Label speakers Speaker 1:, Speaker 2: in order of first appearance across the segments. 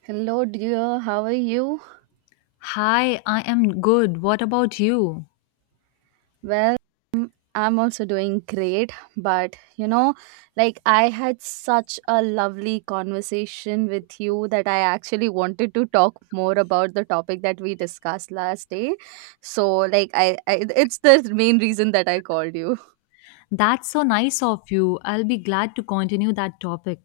Speaker 1: Hello, dear. How are you?
Speaker 2: Hi, I am good. What about you?
Speaker 1: Well, I'm also doing great, but you know, like I had such a lovely conversation with you that I actually wanted to talk more about the topic that we discussed last day. So, like, I it's the main reason that I called you.
Speaker 2: That's so nice of you. I'll be glad to continue that topic.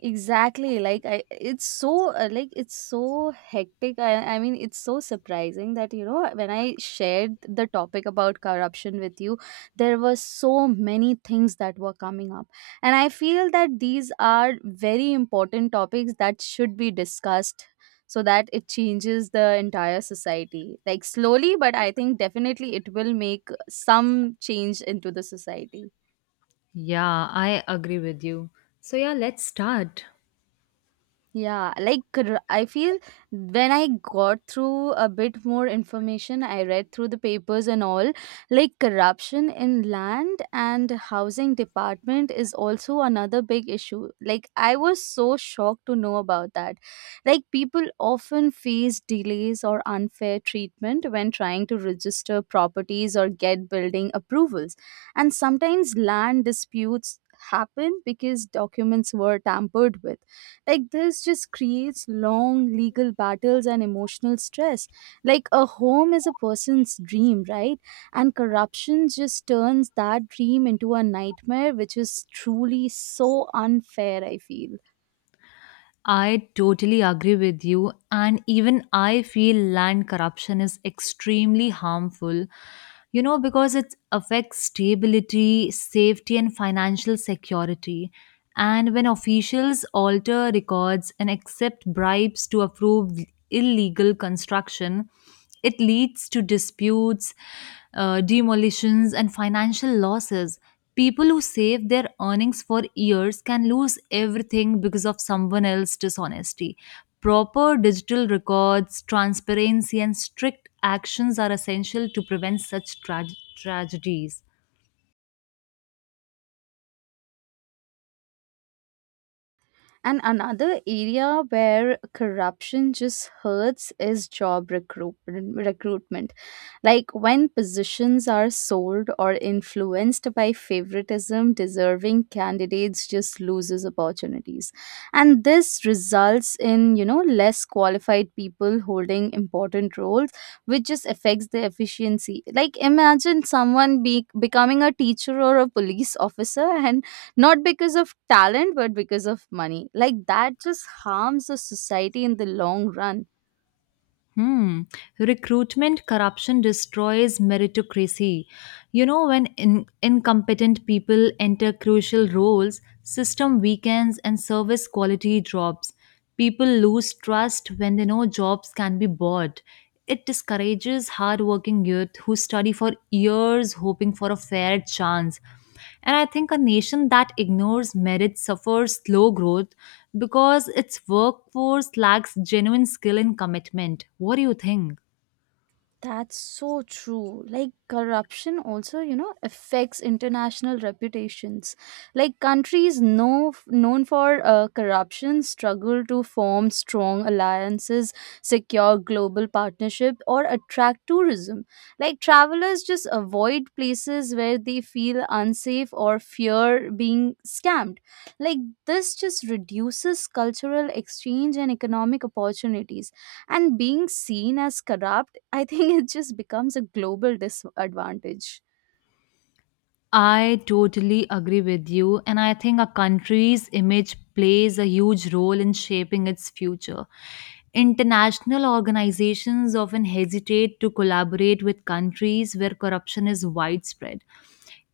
Speaker 1: Exactly. Like I it's so like it's so hectic. I mean it's so surprising that you know when I shared the topic about corruption with you, there were so many things that were coming up. And I feel that these are very important topics that should be discussed so that it changes the entire society. Like slowly, but I think definitely it will make some change into the society.
Speaker 2: Yeah, I agree with you. So, yeah, let's start.
Speaker 1: Yeah, I feel when I got through a bit more information, I read through the papers and all, like corruption in land and housing department is also another big issue. Like I was so shocked to know about that. Like people often face delays or unfair treatment when trying to register properties or get building approvals. And sometimes land disputes happen because documents were tampered with, like this just creates long legal battles and emotional stress. Like a home is a person's dream, right? And corruption just turns that dream into a nightmare, which is truly so unfair, I feel.
Speaker 2: I totally agree with you. And even I feel land corruption is extremely harmful, you know, because it affects stability, safety, and financial security. And when officials alter records and accept bribes to approve illegal construction, it leads to disputes, demolitions, and financial losses. People who save their earnings for years can lose everything because of someone else's dishonesty. Proper digital records, transparency, and strict actions are essential to prevent such tragedies.
Speaker 1: And another area where corruption just hurts is recruitment. Like when positions are sold or influenced by favoritism, deserving candidates just loses opportunities. And this results in, you know, less qualified people holding important roles, which just affects the efficiency. Like imagine someone becoming a teacher or a police officer, and not because of talent but because of money, like that just harms the society in the long run.
Speaker 2: Hmm. Recruitment corruption destroys meritocracy. You know, when incompetent people enter crucial roles, system weakens and service quality drops. People lose trust when they know jobs can be bought. It discourages hardworking youth who study for years hoping for a fair chance. And I think a nation that ignores merit suffers slow growth because its workforce lacks genuine skill and commitment. What do you think?
Speaker 1: That's so true. Like corruption also, you know, affects international reputations. Like countries known for corruption struggle to form strong alliances, secure global partnership, or attract tourism. Like travelers just avoid places where they feel unsafe or fear being scammed. Like this just reduces cultural exchange and economic opportunities, and being seen as corrupt, I think it just becomes a global disadvantage.
Speaker 2: I totally agree with you, and I think a country's image plays a huge role in shaping its future. International organizations often hesitate to collaborate with countries where corruption is widespread.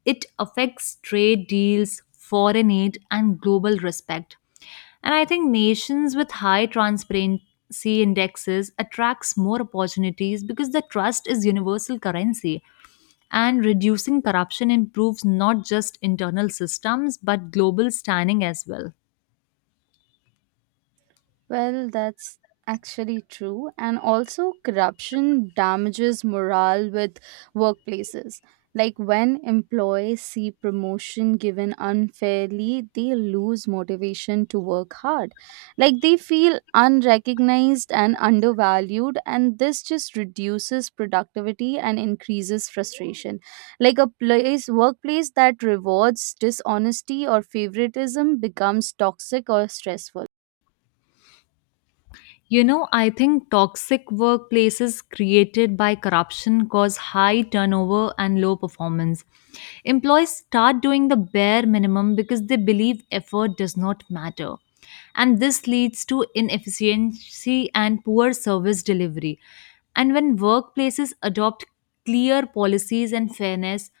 Speaker 2: It affects trade deals, foreign aid, and global respect. And I think nations with high transparency indexes attracts more opportunities because the trust is universal currency and reducing corruption improves not just internal systems but global standing as well.
Speaker 1: Well, that's actually true. And also, corruption damages morale with workplaces. Like when employees see promotion given unfairly, they lose motivation to work hard. Like they feel unrecognized and undervalued, and this just reduces productivity and increases frustration. Like a place, workplace that rewards dishonesty or favoritism becomes toxic or stressful.
Speaker 2: You know, I think toxic workplaces created by corruption cause high turnover and low performance. Employees start doing the bare minimum because they believe effort does not matter. And this leads to inefficiency and poor service delivery. And when workplaces adopt clear policies and fairness,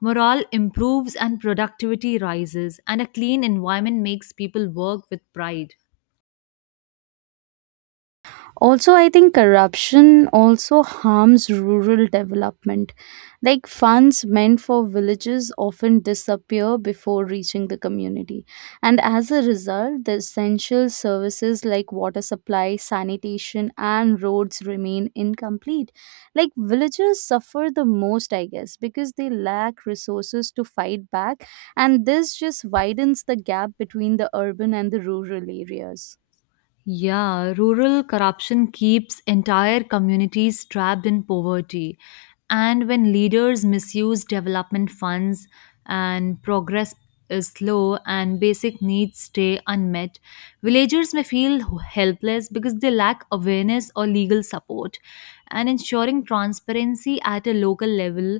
Speaker 2: morale improves and productivity rises, and a clean environment makes people work with pride.
Speaker 1: Also, I think corruption also harms rural development. Like funds meant for villages often disappear before reaching the community, and as a result the essential services like water supply, sanitation, and roads remain incomplete. Like villages suffer the most, I guess, because they lack resources to fight back, and this just widens the gap between the urban and the rural areas.
Speaker 2: Yeah, rural corruption keeps entire communities trapped in poverty. And when leaders misuse development funds and progress is slow and basic needs stay unmet, villagers may feel helpless because they lack awareness or legal support. And ensuring transparency at a local level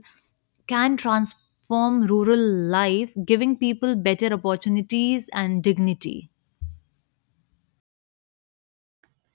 Speaker 2: can transform rural life, giving people better opportunities and dignity.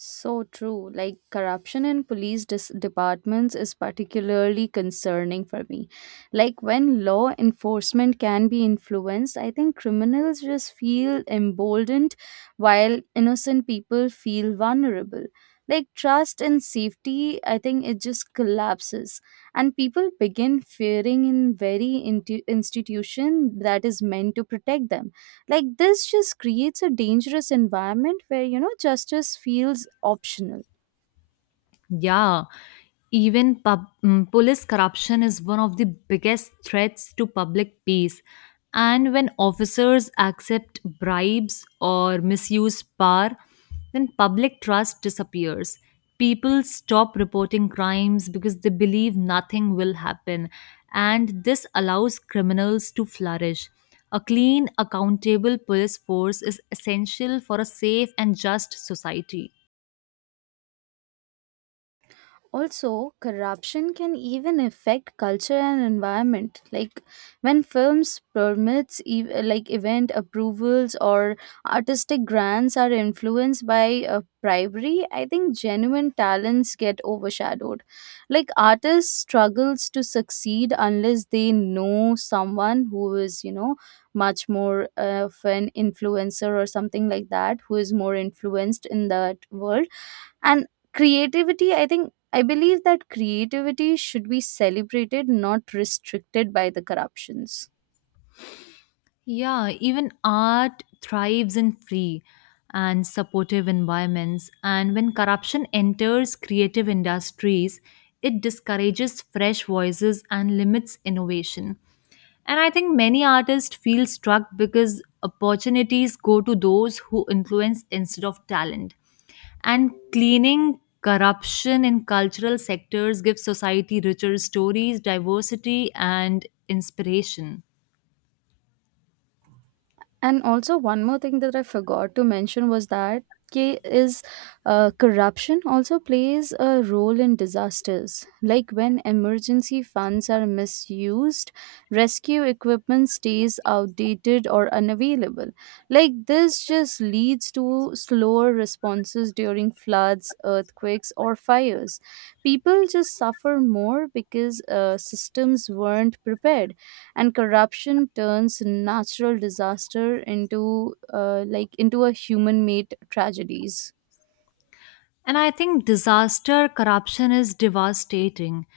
Speaker 1: So true. Like corruption in departments is particularly concerning for me. Like when law enforcement can be influenced, I think criminals just feel emboldened while innocent people feel vulnerable. Like trust and safety, I think it just collapses. And people begin fearing in very institution that is meant to protect them, like this just creates a dangerous environment where, you know, justice feels optional.
Speaker 2: Yeah, even police corruption is one of the biggest threats to public peace. And when officers accept bribes or misuse power, then public trust disappears. People stop reporting crimes because they believe nothing will happen. And this allows criminals to flourish. A clean, accountable police force is essential for a safe and just society.
Speaker 1: Also, corruption can even affect culture and environment. Like when films permits, like event approvals or artistic grants are influenced by bribery, I think genuine talents get overshadowed. Like artists struggles to succeed unless they know someone who is, you know, much more of an influencer or something like that, who is more influenced in that world, and creativity, I think, I believe that creativity should be celebrated, not restricted by the corruptions.
Speaker 2: Yeah, even art thrives in free and supportive environments. And when corruption enters creative industries, it discourages fresh voices and limits innovation. And I think many artists feel struck because opportunities go to those who influence instead of talent. And cleaning corruption in cultural sectors gives society richer stories, diversity, and inspiration.
Speaker 1: And also one more thing that I forgot to mention was that K is corruption also plays a role in disasters. Like when emergency funds are misused, rescue equipment stays outdated or unavailable. Like this just leads to slower responses during floods, earthquakes, or fires. People just suffer more because systems weren't prepared, and corruption turns natural disaster into a human made tragedies.
Speaker 2: And I think disaster corruption is devastating.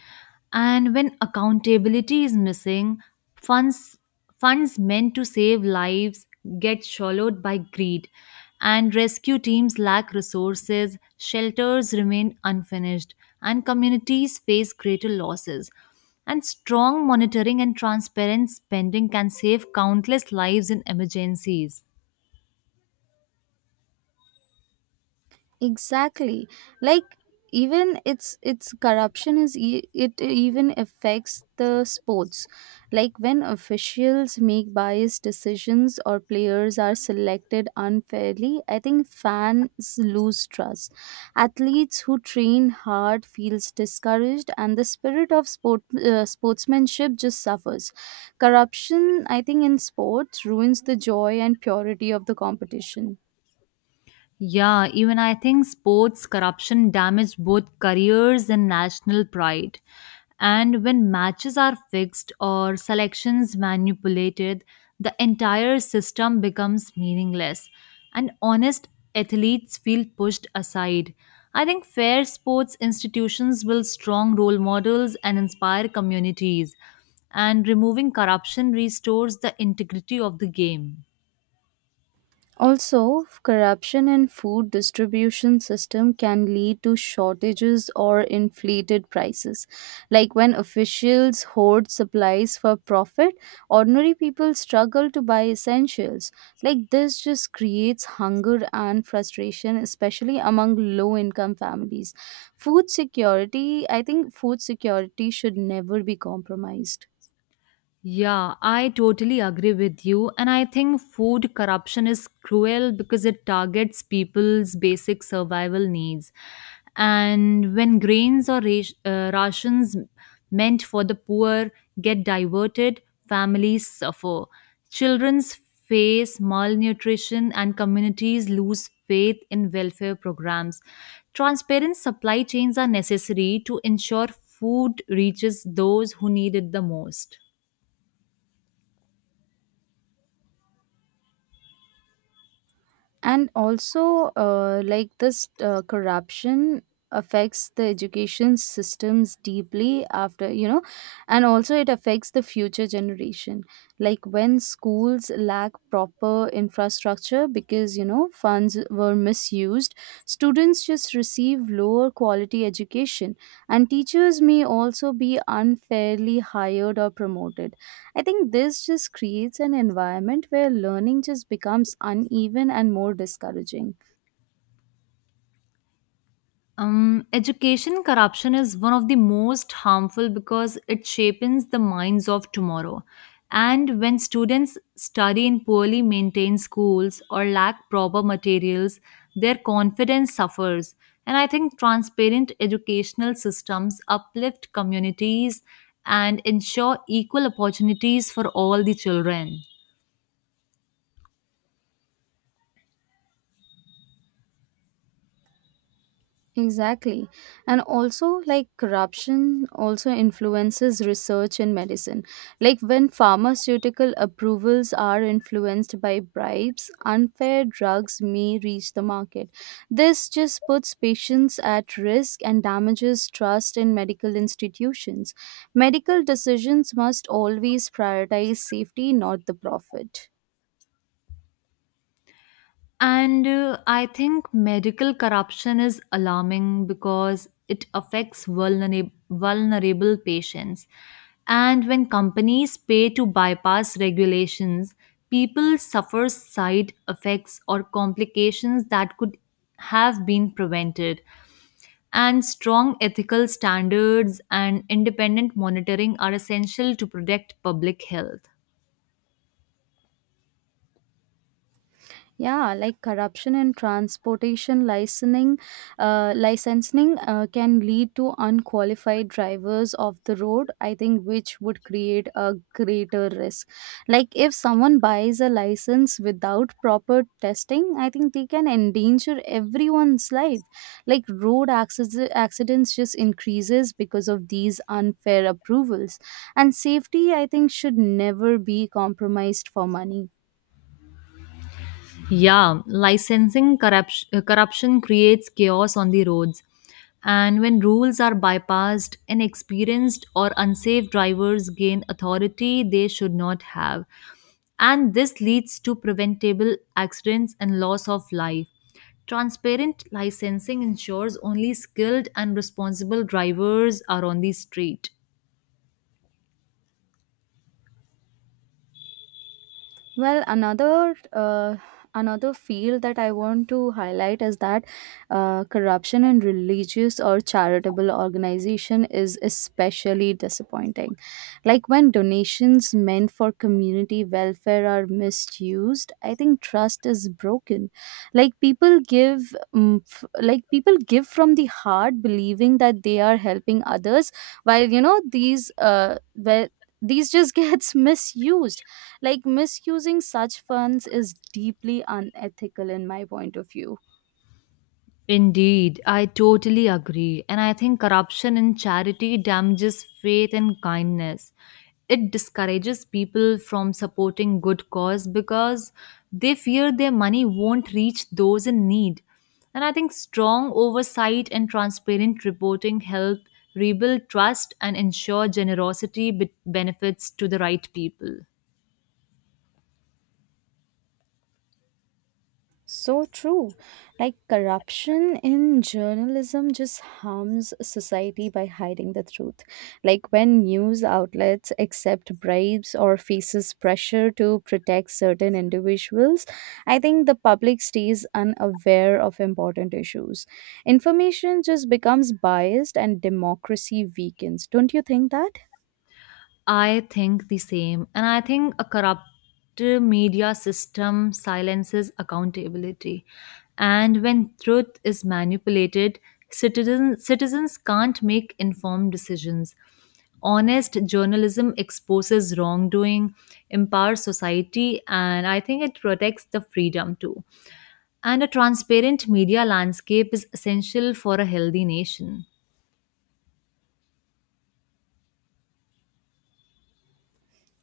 Speaker 2: And when accountability is missing, funds funds meant to save lives get swallowed by greed. And rescue teams lack resources, shelters remain unfinished, and communities face greater losses. And strong monitoring and transparent spending can save countless lives in emergencies.
Speaker 1: Exactly. Like even it's corruption is it even affects the sports. Like when officials make biased decisions or players are selected unfairly, I think fans lose trust. Athletes who train hard feels discouraged, and the spirit of sportsmanship just suffers. Corruption, I think, in sports ruins the joy and purity of the competition.
Speaker 2: Yeah, even I think sports corruption damage both careers and national pride. And when matches are fixed or selections manipulated, the entire system becomes meaningless and honest athletes feel pushed aside. I think fair sports institutions build strong role models and inspire communities, and removing corruption restores the integrity of the game.
Speaker 1: Also, corruption in food distribution system can lead to shortages or inflated prices. Like when officials hoard supplies for profit, ordinary people struggle to buy essentials. Like this just creates hunger and frustration, especially among low income families. Food security, I think food security should never be compromised.
Speaker 2: Yeah, I totally agree with you. And I think food corruption is cruel because it targets people's basic survival needs. And when grains or rations meant for the poor get diverted, families suffer. Children's face malnutrition and communities lose faith in welfare programs. Transparent supply chains are necessary to ensure food reaches those who need it the most.
Speaker 1: And also like this corruption affects the education systems deeply, after you know, and also it affects the future generation. Like when schools lack proper infrastructure because, you know, funds were misused, students just receive lower quality education, and teachers may also be unfairly hired or promoted. I think this just creates an environment where learning just becomes uneven and more discouraging.
Speaker 2: Education corruption is one of the most harmful because it shapes the minds of tomorrow. And when students study in poorly maintained schools or lack proper materials, their confidence suffers. And I think transparent educational systems uplift communities and ensure equal opportunities for all the children.
Speaker 1: Exactly. And also, like corruption also influences research in medicine. Like when pharmaceutical approvals are influenced by bribes, unfair drugs may reach the market. This just puts patients at risk and damages trust in medical institutions. Medical decisions must always prioritize safety, not the profit.
Speaker 2: And I think medical corruption is alarming because it affects vulnerable patients. And when companies pay to bypass regulations, people suffer side effects or complications that could have been prevented. And strong ethical standards and independent monitoring are essential to protect public health.
Speaker 1: Yeah, like corruption in transportation licensing, can lead to unqualified drivers of the road, I think, which would create a greater risk. Like if someone buys a license without proper testing, I think they can endanger everyone's life. Like road accidents just increases because of these unfair approvals, and safety, I think, should never be compromised for money.
Speaker 2: Yeah, corruption creates chaos on the roads. And when rules are bypassed, inexperienced or unsafe drivers gain authority they should not have. And this leads to preventable accidents and loss of life. Transparent licensing ensures only skilled and responsible drivers are on the street.
Speaker 1: Well, another field that I want to highlight is that corruption in religious or charitable organization is especially disappointing. Like when donations meant for community welfare are misused, I think trust is broken. Like people give, like people give from the heart, believing that they are helping others, while, you know, these these just gets misused, like misusing such funds is deeply unethical in my point of view.
Speaker 2: Indeed, I totally agree. And I think corruption in charity damages faith and kindness. It discourages people from supporting good cause because they fear their money won't reach those in need. And I think strong oversight and transparent reporting help rebuild trust and ensure generosity benefits to the right people.
Speaker 1: So true. Like corruption in journalism just harms society by hiding the truth. Like when news outlets accept bribes or faces pressure to protect certain individuals, I think the public stays unaware of important issues. Information just becomes biased and democracy weakens. Don't you think that?
Speaker 2: I think the same. And I think a corrupt media system silences accountability. And when truth is manipulated, citizens can't make informed decisions. Honest journalism exposes wrongdoing, empowers society, and I think it protects the freedom too. And a transparent media landscape is essential for a healthy nation.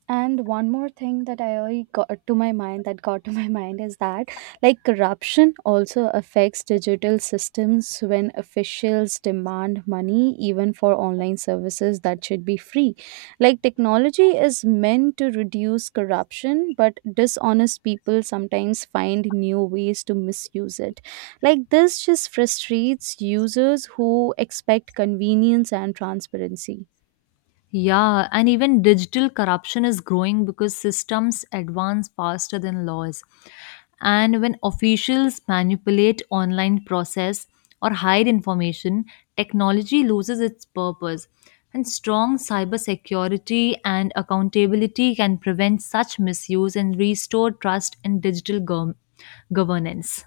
Speaker 1: And one more thing that I got to my mind, that got to my mind, is that like corruption also affects digital systems when officials demand money even for online services that should be free. Like technology is meant to reduce corruption, but dishonest people sometimes find new ways to misuse it. Like this just frustrates users who expect convenience and transparency.
Speaker 2: Yeah, and even digital corruption is growing because systems advance faster than laws. And when officials manipulate online process or hide information, technology loses its purpose. And strong cybersecurity and accountability can prevent such misuse and restore trust in digital governance.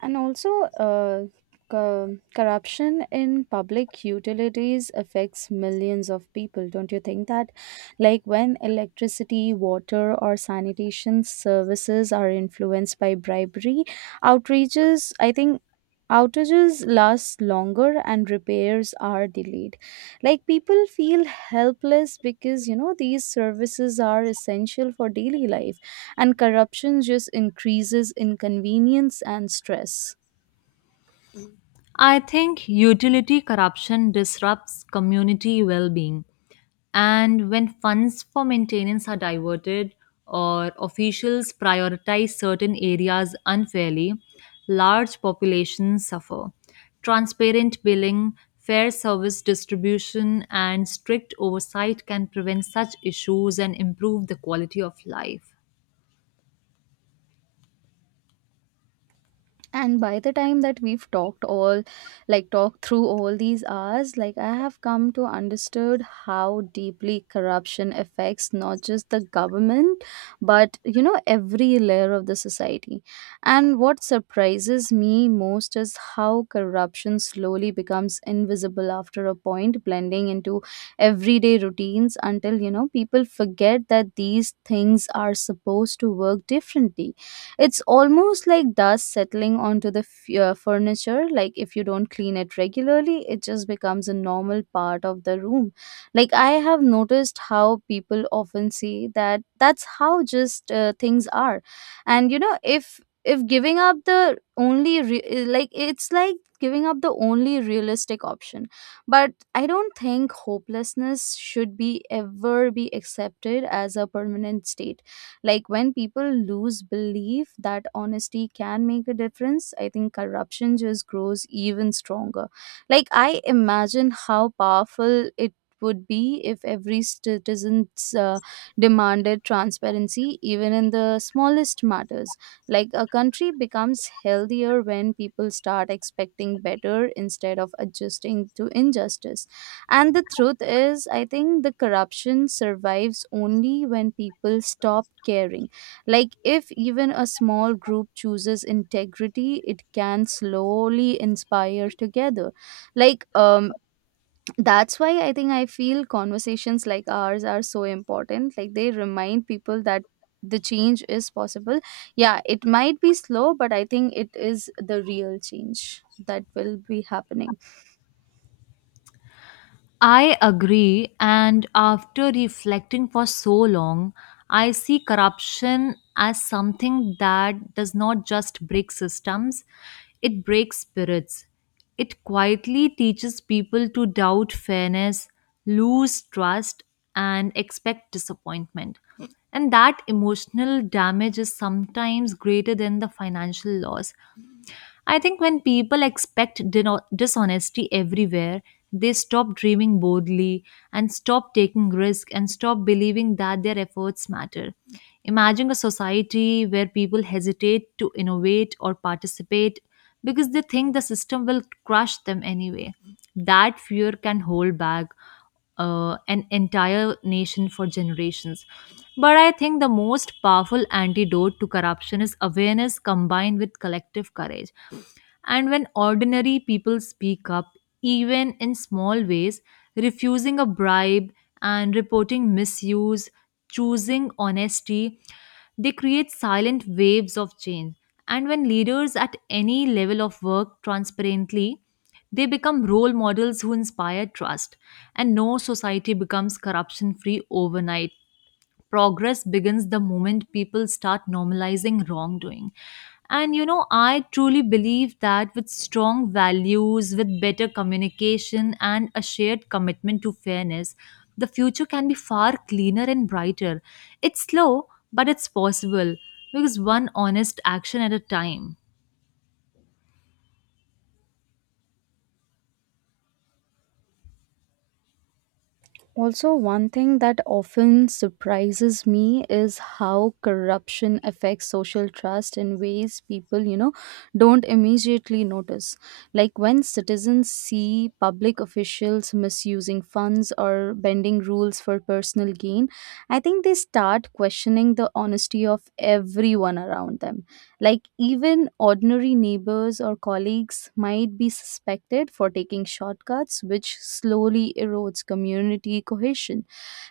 Speaker 1: And also, uh, corruption in public utilities affects millions of people. Don't you think that? Like when electricity, water, or sanitation services are influenced by bribery, outrages, I think. Outages last longer and repairs are delayed. Like people feel helpless because, you know, these services are essential for daily life, and corruption just increases inconvenience and stress.
Speaker 2: I think utility corruption disrupts community well being. And when funds for maintenance are diverted or officials prioritize certain areas unfairly, large populations suffer. Transparent billing, fair service distribution, and strict oversight can prevent such issues and improve the quality of life.
Speaker 1: And by the time that we've talked all like talked through all these hours, like I have come to understood how deeply corruption affects not just the government but, you know, every layer of the society. And what surprises me most is how corruption slowly becomes invisible after a point, blending into everyday routines until, you know, people forget that these things are supposed to work differently. It's almost like dust settling onto the furniture. Like if you don't clean it regularly, it just becomes a normal part of the room. Like I have noticed how people often say that that's how just things are. And you know, if giving up like it's like giving up the only realistic option, but I don't think hopelessness should be ever be accepted as a permanent state. Like when people lose belief that honesty can make a difference, I think corruption just grows even stronger. Like I imagine how powerful it would be if every citizen's demanded transparency even in the smallest matters. Like a country becomes healthier when people start expecting better instead of adjusting to injustice, and the truth is, I think, the corruption survives only when people stop caring. Like, if even a small group chooses integrity, it can slowly inspire together. Like, um, that's why I think I feel conversations like ours are so important. Like, they remind people that the change is possible. Yeah, it might be slow, but I think it is the real change that will be happening.
Speaker 2: I agree, and after reflecting for so long, I see corruption as something that does not just break systems, it breaks spirits. It quietly teaches people to doubt fairness, lose trust, and expect disappointment. And that emotional damage is sometimes greater than the financial loss. I think when people expect dishonesty everywhere, they stop dreaming boldly and stop taking risk and stop believing that their efforts matter. Imagine a society where people hesitate to innovate or participate because they think the system will crush them anyway. That fear can hold back an entire nation for generations. But I think the most powerful antidote to corruption is awareness combined with collective courage. And when ordinary people speak up, even in small ways, refusing a bribe and reporting misuse, choosing honesty, they create silent waves of change. And when leaders at any level of work transparently, they become role models who inspire trust. And no society becomes corruption free overnight. Progress begins the moment people start normalizing wrongdoing. And you know, I truly believe that with strong values, with better communication, and a shared commitment to fairness, the future can be far cleaner and brighter. It's slow, but it's possible because one honest action at a time.
Speaker 1: Also, one thing that often surprises me is how corruption affects social trust in ways people, you know, don't immediately notice. Like when citizens see public officials misusing funds or bending rules for personal gain, I think they start questioning the honesty of everyone around them. Like, even ordinary neighbors or colleagues might be suspected for taking shortcuts, which slowly erodes community cohesion.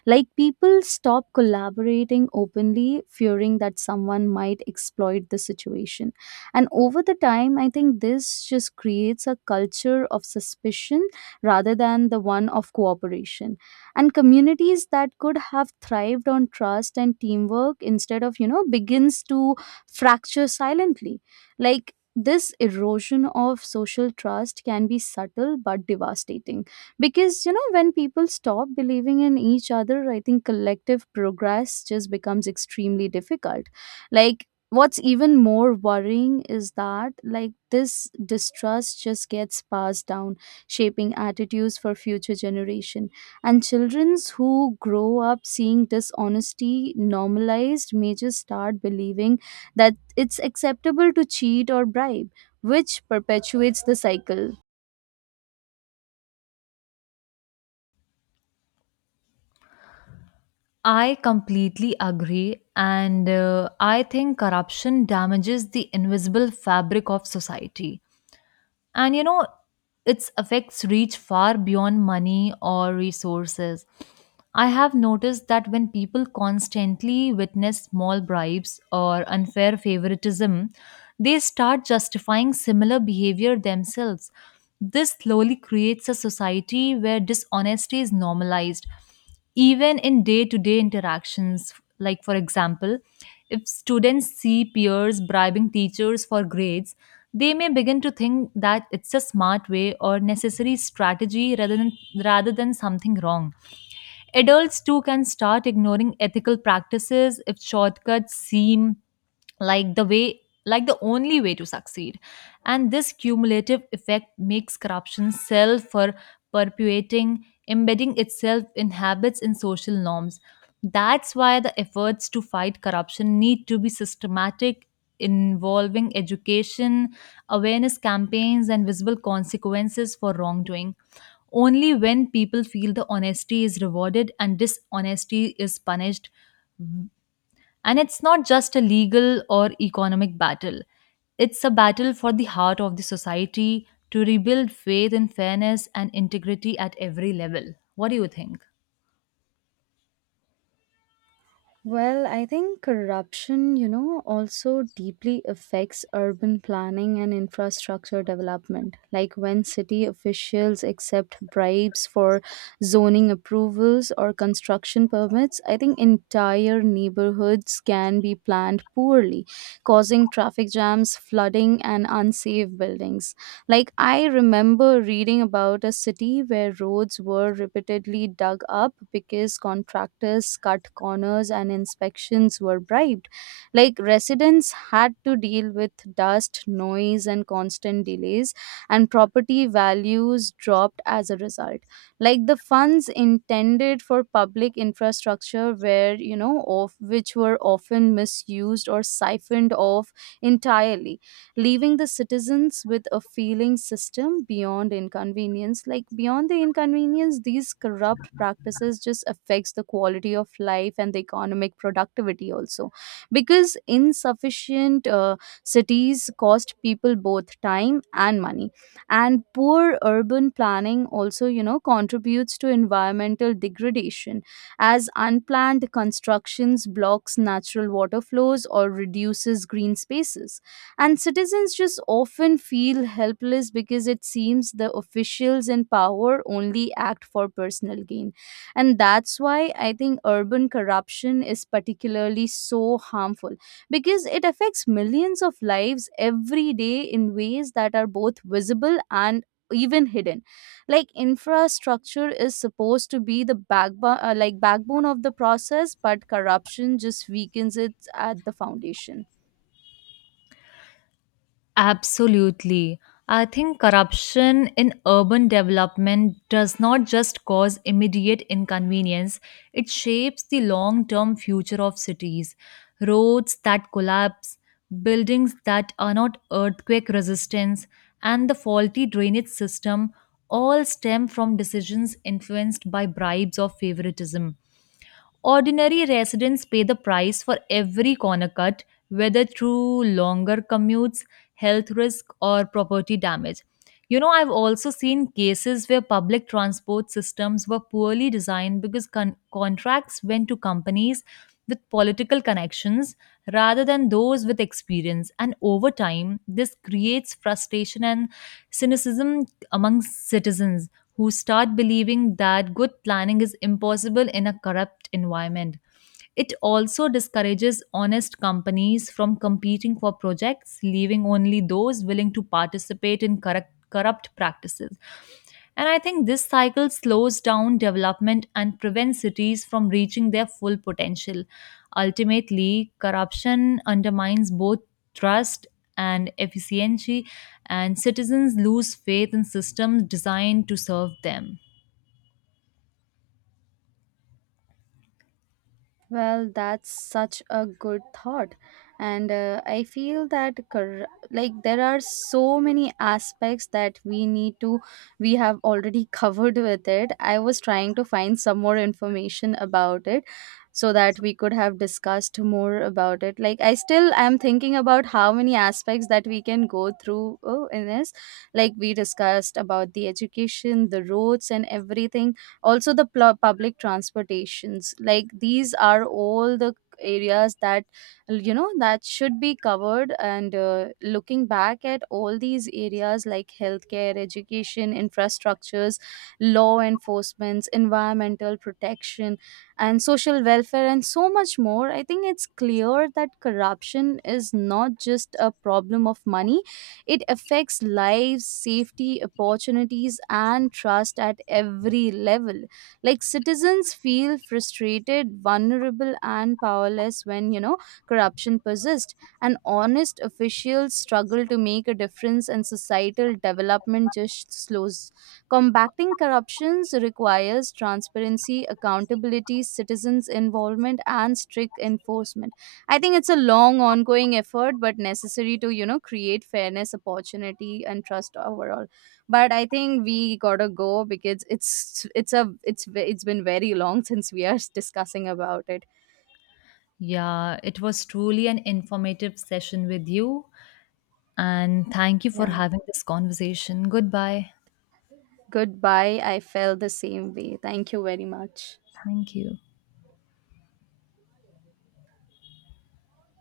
Speaker 1: Like people stop collaborating openly, fearing that someone might exploit the situation. And over the time, I think this just creates a culture of suspicion rather than the one of cooperation. And communities that could have thrived on trust and teamwork instead of begins to fracture silently. Like this erosion of social trust can be subtle but devastating because when people stop believing in each other, I think collective progress just becomes extremely difficult. Like, what's even more worrying is that, like, this distrust just gets passed down, shaping attitudes for future generation. And childrens who grow up seeing dishonesty normalized may just start believing that it's acceptable to cheat or bribe, which perpetuates the cycle.
Speaker 2: I completely agree, and I think corruption damages the invisible fabric of society. And you know, its effects reach far beyond money or resources. I have noticed that when people constantly witness small bribes or unfair favoritism, they start justifying similar behavior themselves. This slowly creates a society where dishonesty is normalized even in day to day interactions. Like, for example, if students see peers bribing teachers for grades, they may begin to think that it's a smart way or necessary strategy rather than something wrong. Adults too can start ignoring ethical practices if shortcuts seem like the way like the only way to succeed, and this cumulative effect makes corruption self for perpetuating, embedding itself in habits and social norms. That's why the efforts to fight corruption need to be systematic, involving education, awareness campaigns, and visible consequences for wrongdoing. Only when people feel the honesty is rewarded and dishonesty is punished, and it's not just a legal or economic battle, it's a battle for the heart of the society to rebuild faith in fairness and integrity at every level. What do you think?
Speaker 1: Well, I think corruption, also deeply affects urban planning and infrastructure development. Like when city officials accept bribes for zoning approvals or construction permits, I think entire neighborhoods can be planned poorly, causing traffic jams, flooding, and unsafe buildings. Like, I remember reading about a city where roads were repeatedly dug up because contractors cut corners and inspections were bribed. Like, residents had to deal with dust, noise, and constant delays, and property values dropped as a result. Like, the funds intended for public infrastructure were, of which were often misused or siphoned off entirely, leaving the citizens with a feeling system beyond inconvenience. Like, beyond the inconvenience, these corrupt practices just affects the quality of life and the economic productivity also, because insufficient cities cost people both time and money. And poor urban planning also, contributes to environmental degradation, as unplanned constructions blocks natural water flows or reduces green spaces. And citizens just often feel helpless because it seems the officials in power only act for personal gain. And that's why I think urban corruption is particularly so harmful, because it affects millions of lives every day in ways that are both visible and even hidden. Like, infrastructure is supposed to be the backbone, like backbone of the process, but corruption just weakens it at the foundation.
Speaker 2: Absolutely. I think corruption in urban development does not just cause immediate inconvenience, it shapes the long term future of cities. Roads that collapse, buildings that are not earthquake resistant, and the faulty drainage system all stem from decisions influenced by bribes or favoritism. Ordinary residents pay the price for every corner cut, whether through longer commutes, health risk, or property damage. You know, I've also seen cases where public transport systems were poorly designed because contracts went to companies with political connections rather than those with experience. And over time, this creates frustration and cynicism among citizens who start believing that good planning is impossible in a corrupt environment. It also discourages honest companies from competing for projects, leaving only those willing to participate in corrupt practices. And I think this cycle slows down development and prevents cities from reaching their full potential. Ultimately, corruption undermines both trust and efficiency, and citizens lose faith in systems designed to serve them.
Speaker 1: Well, that's such a good thought. And I feel that like, there are so many aspects that we have already covered with it. I was trying to find some more information about it so that we could have discussed more about it. Like, I still am thinking about how many aspects that we can go through in this. Like, we discussed about the education, the roads and everything, also the public transportations. Like, these are all the areas that that should be covered. And looking back at all these areas like healthcare, education, infrastructures, law enforcement, environmental protection, and social welfare, and so much more, I think it's clear that corruption is not just a problem of money. It affects lives, safety, opportunities, and trust at every level. Like, citizens feel frustrated, vulnerable, and powerless when, corruption persists. And honest officials struggle to make a difference, and societal development just slows. Combating corruptions requires transparency, accountability, citizens' involvement, and strict enforcement. I think it's a long ongoing effort but necessary to create fairness, opportunity, and trust overall. But I think we got to go because it's a it's ve- it's been very long since we are discussing about it.
Speaker 2: Yeah, it was truly an informative session with you, and thank you for
Speaker 1: Yeah,
Speaker 2: having this conversation. Goodbye.
Speaker 1: goodbye. I felt the same way. Thank you very much.
Speaker 2: Thank you.